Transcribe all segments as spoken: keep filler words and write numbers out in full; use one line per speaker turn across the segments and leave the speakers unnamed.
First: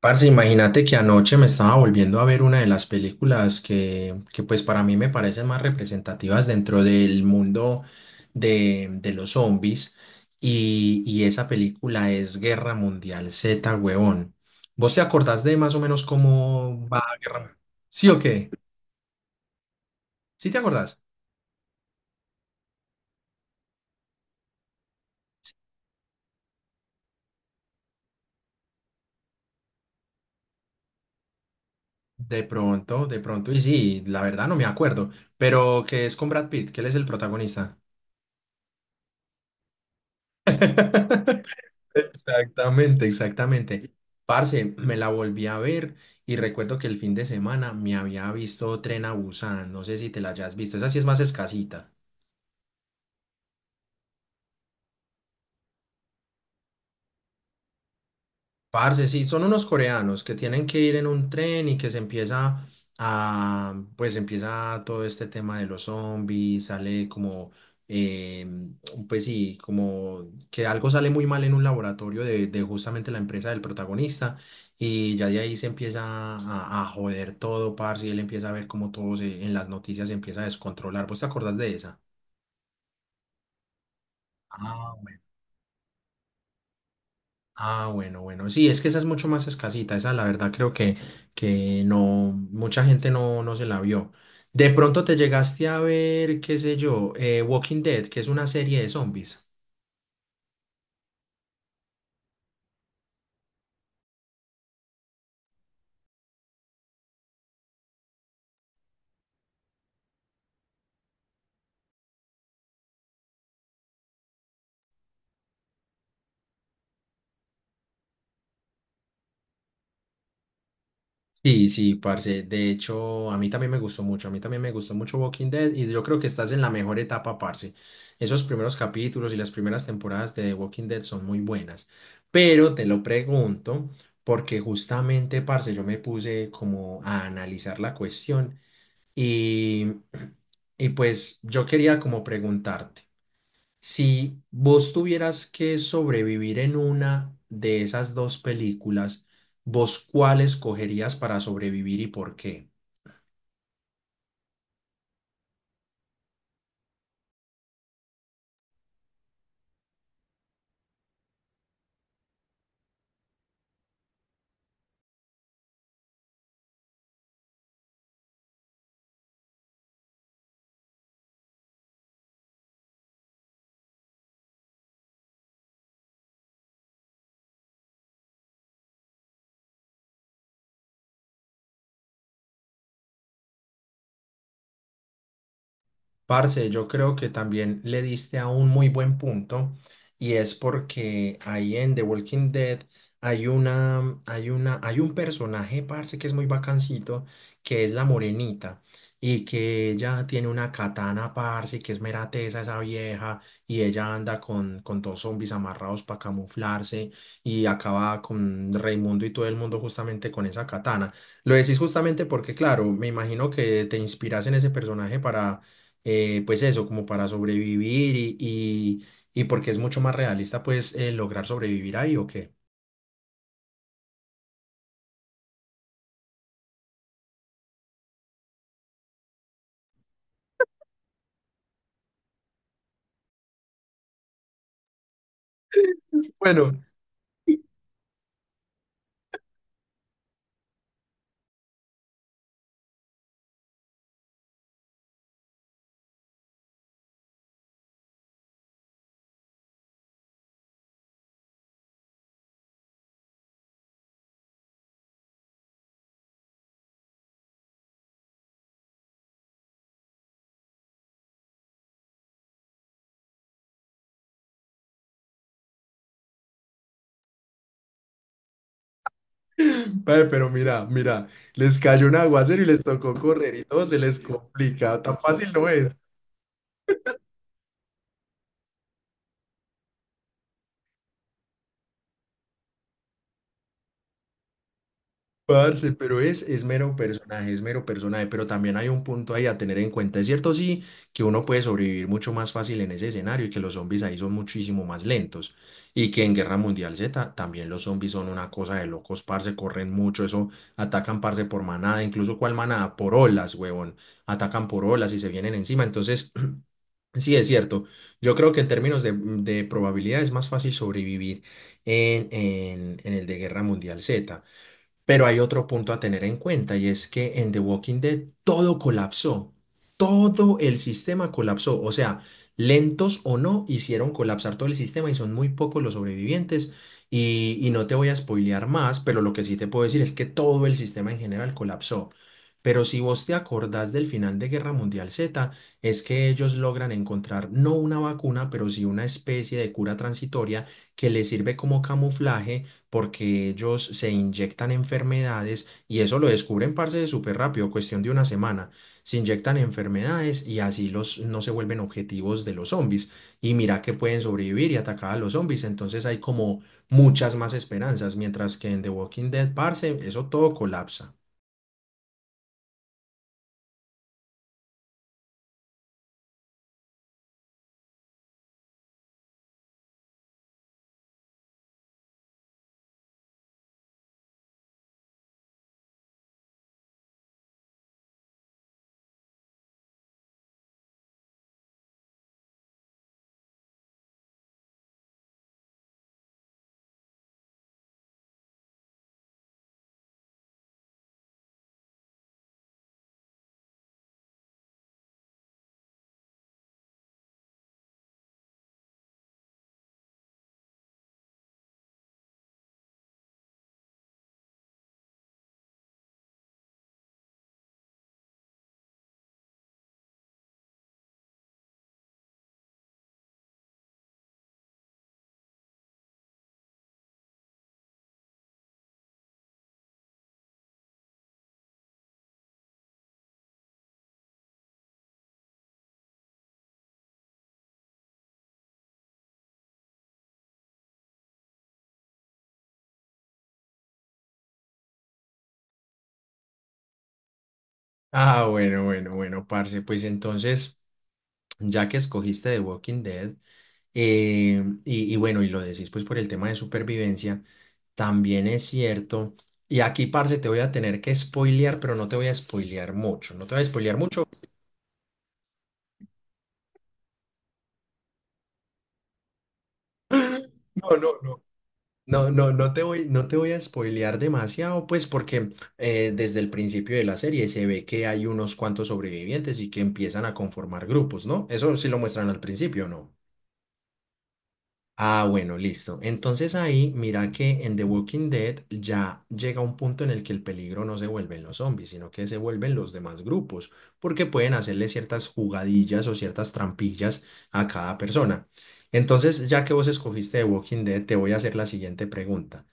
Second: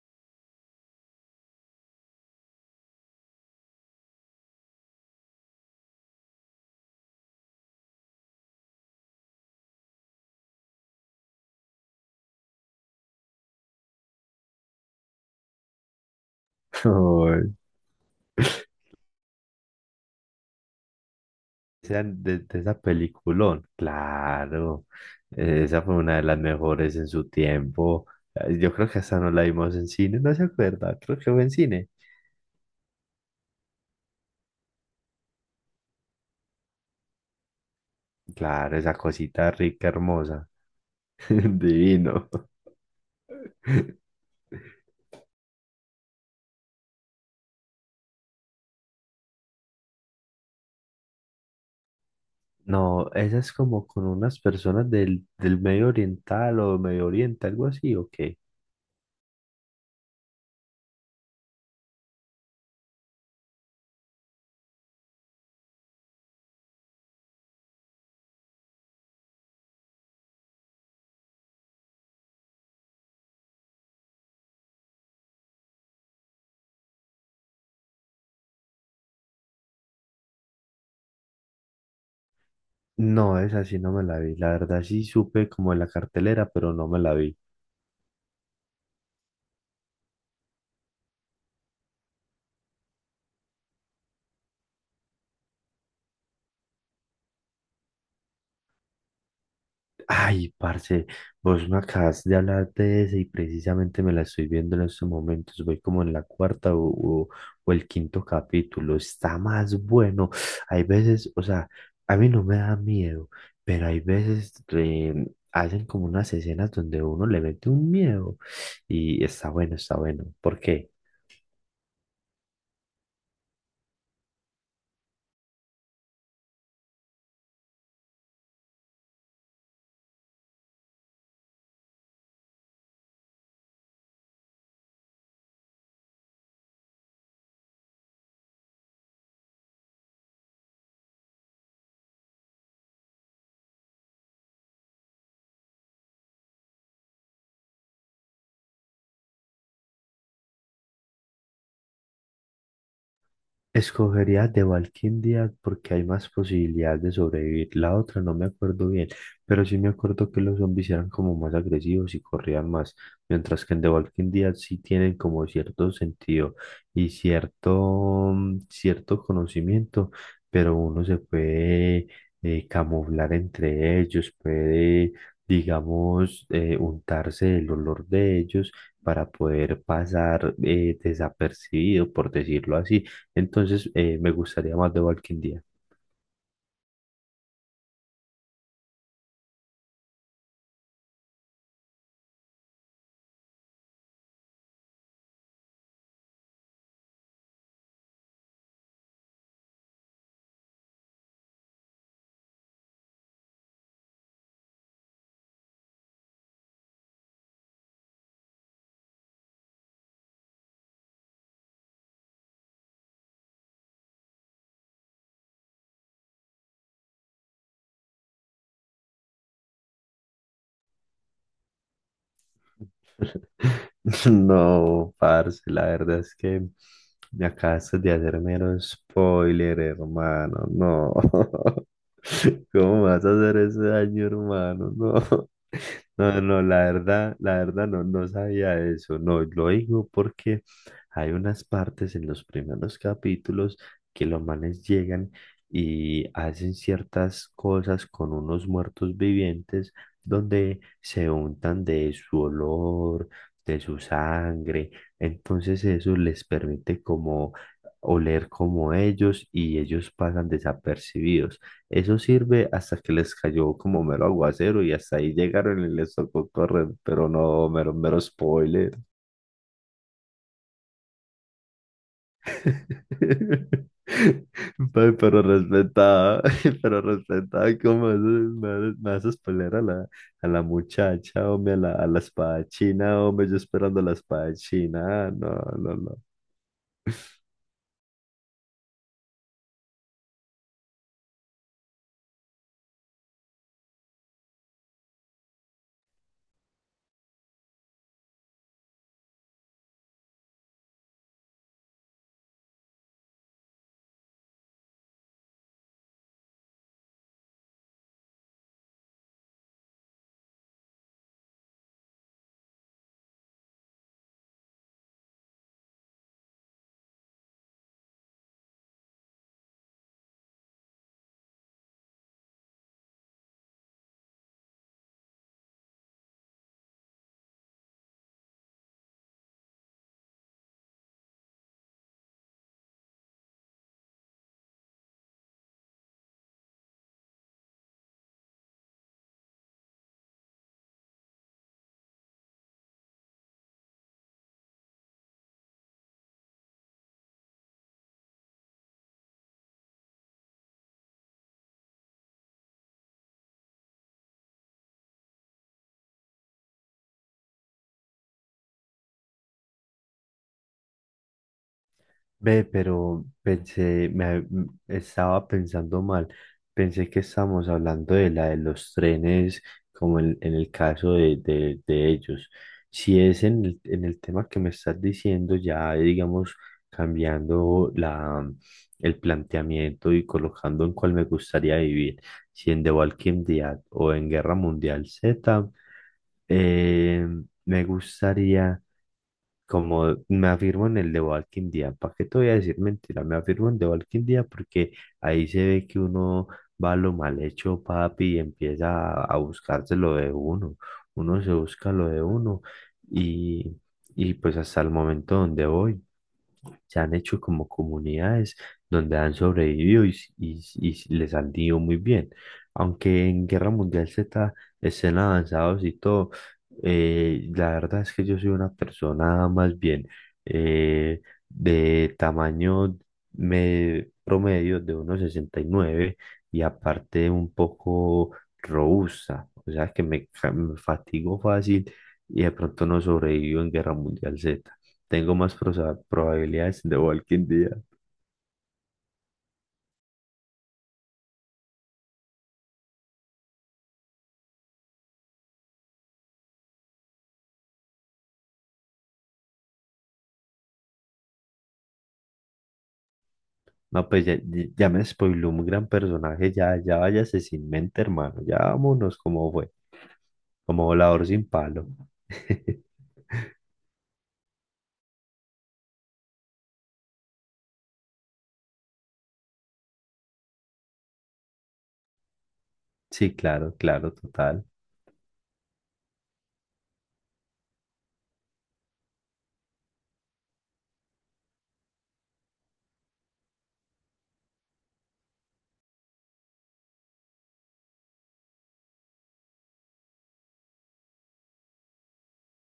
Parce, imagínate que anoche me estaba volviendo a ver una de las películas que, que pues para mí me parecen más representativas dentro del mundo de, de los zombies y, y esa película es Guerra Mundial Z, huevón. ¿Vos te acordás de más o menos cómo va Guerra
Uy,
Mundial? ¿Sí o qué? ¿Sí te acordás?
sean de, de esa peliculón, claro, eh, esa fue una de las mejores en su tiempo. Eh, Yo creo que hasta no la vimos en cine, no se acuerda, creo que fue en cine.
De pronto, de pronto, y sí, la verdad no me acuerdo, pero que es con Brad Pitt, que él es el protagonista.
Claro, esa cosita rica, hermosa, divino.
Exactamente, exactamente. Parce, me la volví a ver y recuerdo que el fin de semana me había visto Tren a Busan. No sé si te la hayas visto. Esa sí es más escasita.
No, esa es como con unas personas del, del Medio Oriental o Medio Oriente, algo así, ¿o qué?
Parce, sí, son unos coreanos que tienen que ir en un tren y que se empieza a, pues empieza todo este tema de los zombies, sale como, eh, pues sí, como que algo sale muy mal en un laboratorio de, de justamente la empresa del protagonista y ya de ahí se empieza a, a joder todo, parce, y él empieza a ver como todo se- en las noticias se empieza a descontrolar. ¿Vos te acordás de esa?
No, esa sí no me la vi, la verdad
Ah.
sí supe como en la cartelera, pero no me la vi.
Ah, bueno, bueno, sí, es que esa es mucho más escasita, esa la verdad creo que, que no, mucha gente no, no se la vio. De pronto te llegaste a ver, qué sé yo, eh, Walking Dead, que es una serie de zombies.
Ay, parce, vos me acabas de hablar de ese y precisamente me la estoy viendo en estos momentos. Voy como en la cuarta o, o- o el quinto capítulo. Está más bueno. Hay veces, o sea, a mí no me da miedo, pero hay veces eh, hacen como unas escenas donde uno le mete un miedo y está bueno, está bueno. ¿Por qué?
Sí, sí, parce, de hecho, a mí también me gustó mucho, a mí también me gustó mucho Walking Dead y yo creo que estás en la mejor etapa, parce. Esos primeros capítulos y las primeras temporadas de Walking Dead son muy buenas, pero te lo pregunto porque justamente, parce, yo me puse como a analizar la cuestión. Y, y pues yo quería como preguntarte, si vos tuvieras que sobrevivir en una de esas dos películas, ¿vos cuál escogerías para sobrevivir y por qué?
Escogería de Valquindia porque hay más posibilidades de sobrevivir. La otra no me acuerdo bien, pero sí me acuerdo que los zombies eran como más agresivos y corrían más, mientras que en The Walking Dead sí tienen como cierto sentido y cierto, mm, cierto conocimiento, pero uno se puede eh, camuflar entre ellos, puede, digamos, eh, untarse el olor de ellos para poder pasar eh, desapercibido, por decirlo así, entonces, eh, me gustaría más The Walking Dead.
Parce, yo creo que también le diste a un muy buen punto y es porque ahí en The Walking Dead hay una, hay una, hay un personaje, parce, que es muy bacancito, que es la morenita y que ella tiene una katana, parce, y que es mera tesa esa vieja y ella anda con, con dos zombies amarrados para camuflarse y acaba con Raimundo y todo el mundo justamente con esa katana. Lo decís justamente porque, claro, me imagino que te inspiras en ese personaje para eh, pues eso, como para sobrevivir y, y, y porque es mucho más realista, pues eh, lograr sobrevivir ahí o qué.
No, parce, la verdad es que me acabaste de hacer mero spoiler, hermano. No. ¿Cómo vas a hacer ese daño, hermano? No. No, no,
Bueno.
la verdad, la verdad no, no sabía eso. No, lo digo porque hay unas partes en los primeros capítulos que los manes llegan y hacen ciertas cosas con unos muertos vivientes donde se untan de su olor, de su sangre. Entonces eso les permite como oler como ellos y ellos pasan desapercibidos. Eso sirve hasta que les cayó como mero aguacero y hasta ahí llegaron y les tocó correr, pero no, mero, mero spoiler.
Ve, pero mira, mira, les cayó un aguacero y les tocó correr y todo se les complica,
Pe-
tan
Pero
fácil no es.
respetada, pero respetada, ¿cómo haces- me haces, me haces pelear a la, a la muchacha, hombre, a la, a la espada china, hombre, yo esperando la espada china, ah, no,
Parce,
no, no.
pero es, es mero personaje, es mero personaje, pero también hay un punto ahí a tener en cuenta. Es cierto, sí, que uno puede sobrevivir mucho más fácil en ese escenario y que los zombies ahí son muchísimo más lentos y que en Guerra Mundial Z también los zombies son una cosa de locos, parce, corren mucho, eso, atacan, parce, por manada, incluso cuál manada, por olas, huevón, atacan por olas y se vienen encima. Entonces, sí, es cierto, yo creo que en términos de, de probabilidad es más fácil sobrevivir en, en en el de Guerra Mundial Z. Pero hay otro punto a tener en cuenta y es que en The Walking Dead todo colapsó. Todo el sistema colapsó. O sea, lentos o no, hicieron colapsar todo el sistema y son muy pocos los sobrevivientes. Y, y no te voy a spoilear más, pero lo que sí te puedo decir es que todo el sistema en general colapsó. Pero si vos te acordás del final de Guerra Mundial Z, es que ellos logran encontrar no una vacuna, pero sí una especie de cura transitoria que les sirve como camuflaje porque ellos se inyectan enfermedades y eso lo descubren, parce, de súper rápido, cuestión de una semana. Se inyectan enfermedades y así los no se vuelven objetivos de los zombies. Y mira que pueden sobrevivir y atacar a los zombies, entonces hay como muchas más esperanzas, mientras que en The Walking Dead, parce, eso todo colapsa.
Ve, pero pensé, me, m- estaba pensando mal. Pensé que estábamos hablando de la de los trenes, como en, en el caso de, de- de ellos. Si es en el, en el tema que me estás diciendo, ya digamos, cambiando la, el planteamiento y colocando en cuál me gustaría vivir, si en The Walking Dead o en Guerra Mundial Z, eh, me gustaría. Como me afirmo en el de Walking Dead, ¿para qué te voy a decir mentira? Me afirmo en el de Walking Dead porque ahí se ve que uno va a lo mal hecho, papi, y empieza a, a buscarse lo de uno. Uno se busca lo de uno y, y pues hasta el momento donde voy se han hecho como comunidades donde han sobrevivido y, s- y s- y s- les han ido muy bien. Aunque en Guerra Mundial Z estén avanzados y todo, eh, la verdad es que yo soy una persona más bien eh, de tamaño me- promedio de uno sesenta y nueve y nueve y aparte un poco robusta, o sea que me, ca- me fatigo fácil y de pronto no sobrevivo en Guerra Mundial Z. Tengo más prosa- probabilidades de Walking Dead.
Ah, bueno, bueno, bueno, parce, pues entonces ya que escogiste The Walking Dead, eh, y, y bueno, y lo decís pues por el tema de supervivencia, también es cierto, y aquí, parce, te voy a tener que spoilear, pero no te voy a spoilear mucho, no te voy a spoilear
No, pues
mucho,
ya, ya me spoiló un gran personaje. Ya, ya váyase sin mente, hermano. Ya vámonos como fue. Como
no, no,
volador
no.
sin palo.
No, no, no te voy, no te voy a spoilear demasiado, pues porque eh, desde el principio de la serie se ve que hay unos cuantos sobrevivientes y que empiezan a conformar grupos, ¿no? Eso sí lo muestran al principio, ¿no?
Sí, claro, claro, total.
Ah, bueno, listo. Entonces ahí, mira que en The Walking Dead ya llega un punto en el que el peligro no se vuelven los zombies, sino que se vuelven los demás grupos, porque pueden hacerle ciertas jugadillas o ciertas trampillas a cada persona. Entonces, ya que vos escogiste The Walking Dead, te voy a hacer la siguiente pregunta.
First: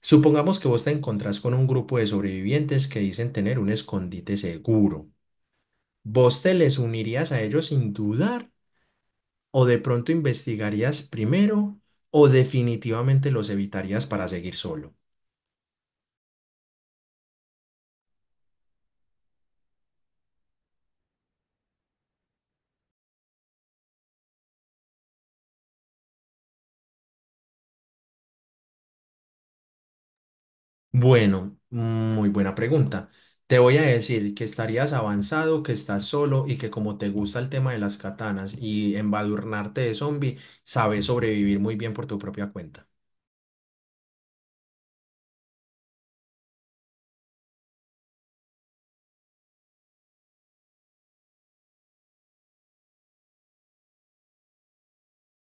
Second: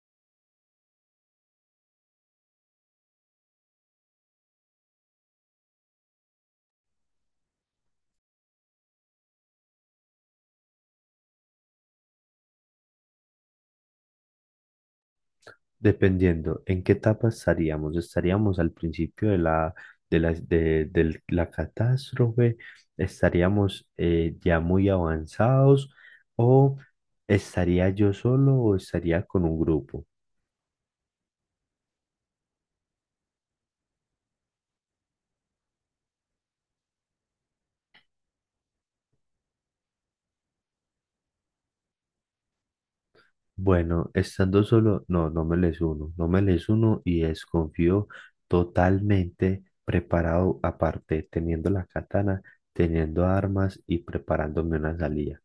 Supongamos que vos te encontrás con un grupo de sobrevivientes que dicen tener un escondite seguro. ¿Vos te les unirías a ellos sin dudar? ¿O de pronto investigarías primero o definitivamente los evitarías para seguir solo?
Dependiendo en qué etapa estaríamos. Estaríamos al principio de la, de la, de, del- la catástrofe, estaríamos eh, ya muy avanzados o estaría yo solo o estaría con un grupo.
Bueno, muy buena pregunta. Te voy a decir que estarías avanzado, que estás solo y que como te gusta el tema de las katanas y embadurnarte de zombie, sabes sobrevivir muy bien por tu propia cuenta.
Bueno, estando solo, no, no me les uno, no me les uno y desconfío totalmente preparado, aparte, teniendo la katana, teniendo armas y preparándome una salida.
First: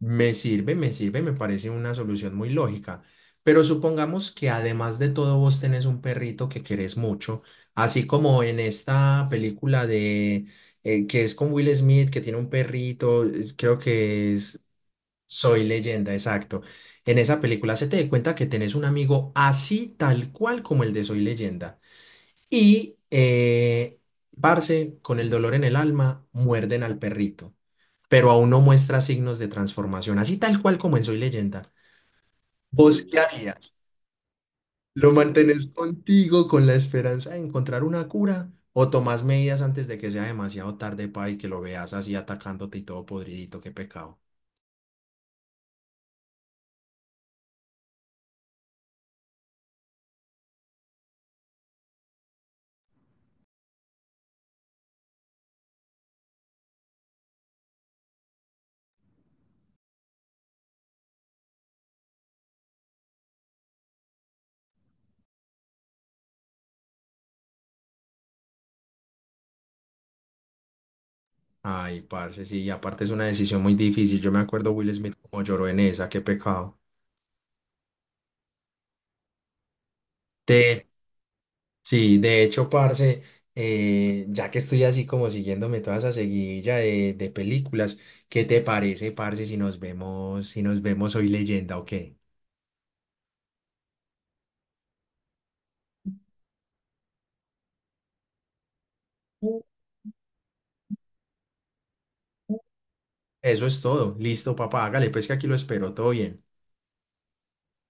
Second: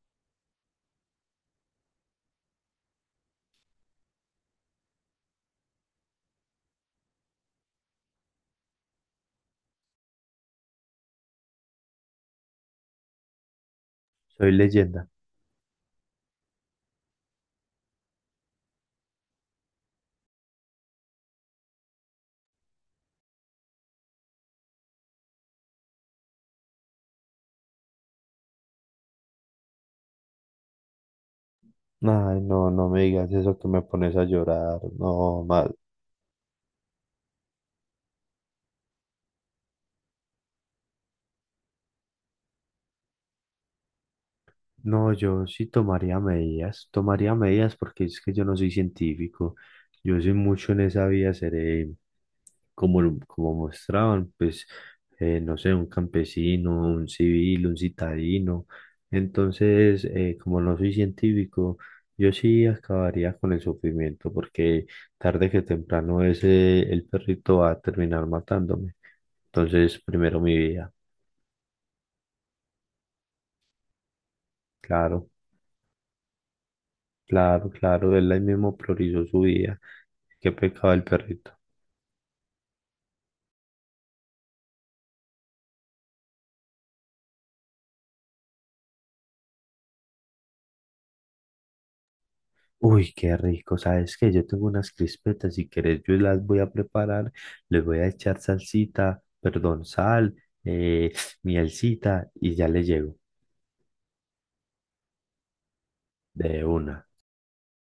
Me sirve, me sirve, me parece una solución muy lógica. Pero supongamos que además de todo vos tenés un perrito que querés mucho, así como en esta película de eh, que es con Will Smith, que tiene un perrito, eh, creo que
Soy
es
leyenda.
Soy Leyenda, exacto. En esa película se te dé cuenta que tenés un amigo así tal cual como el de Soy Leyenda. Y, eh, parce, con el dolor en el alma, muerden al perrito pero aún no muestra signos de transformación, así tal cual como en Soy Leyenda.
Ay, no, no me
¿Vos qué
digas eso que
harías?
me pones a llorar.
¿Lo
No,
mantenés
más,
contigo con la esperanza de encontrar una cura? ¿O tomás medidas antes de que sea demasiado tarde, pa, y que lo veas así atacándote y todo podridito? ¡Qué pecado!
no, yo sí tomaría medidas, tomaría medidas porque es que yo no soy científico, yo soy mucho en esa vía, seré como, lo- como mostraban, pues, eh, no sé, un campesino, un civil, un citadino. Entonces, eh, como no soy científico, yo sí acabaría con el sufrimiento porque tarde que temprano ese, el perrito va a terminar matándome. Entonces, primero mi vida,
Ay, parce, sí, y aparte es una decisión muy difícil. Yo me acuerdo Will Smith
claro,
como lloró en esa, qué pecado.
claro, claro, él ahí mismo priorizó su vida. Qué
De
pecado el perrito.
Sí, de hecho, parce, eh, ya que estoy así como siguiéndome toda esa seguidilla de, de películas, ¿qué te parece, parce, si nos vemos, si nos vemos hoy leyenda o qué?
Uy, qué rico. ¿Sabes qué? Yo tengo unas crispetas. Si querés, yo las voy a preparar. Les voy a echar salsita, perdón, sal, eh, mielcita y ya le llego.
Eso es todo. Listo, papá, hágale, pues que aquí lo espero, todo bien.
De una.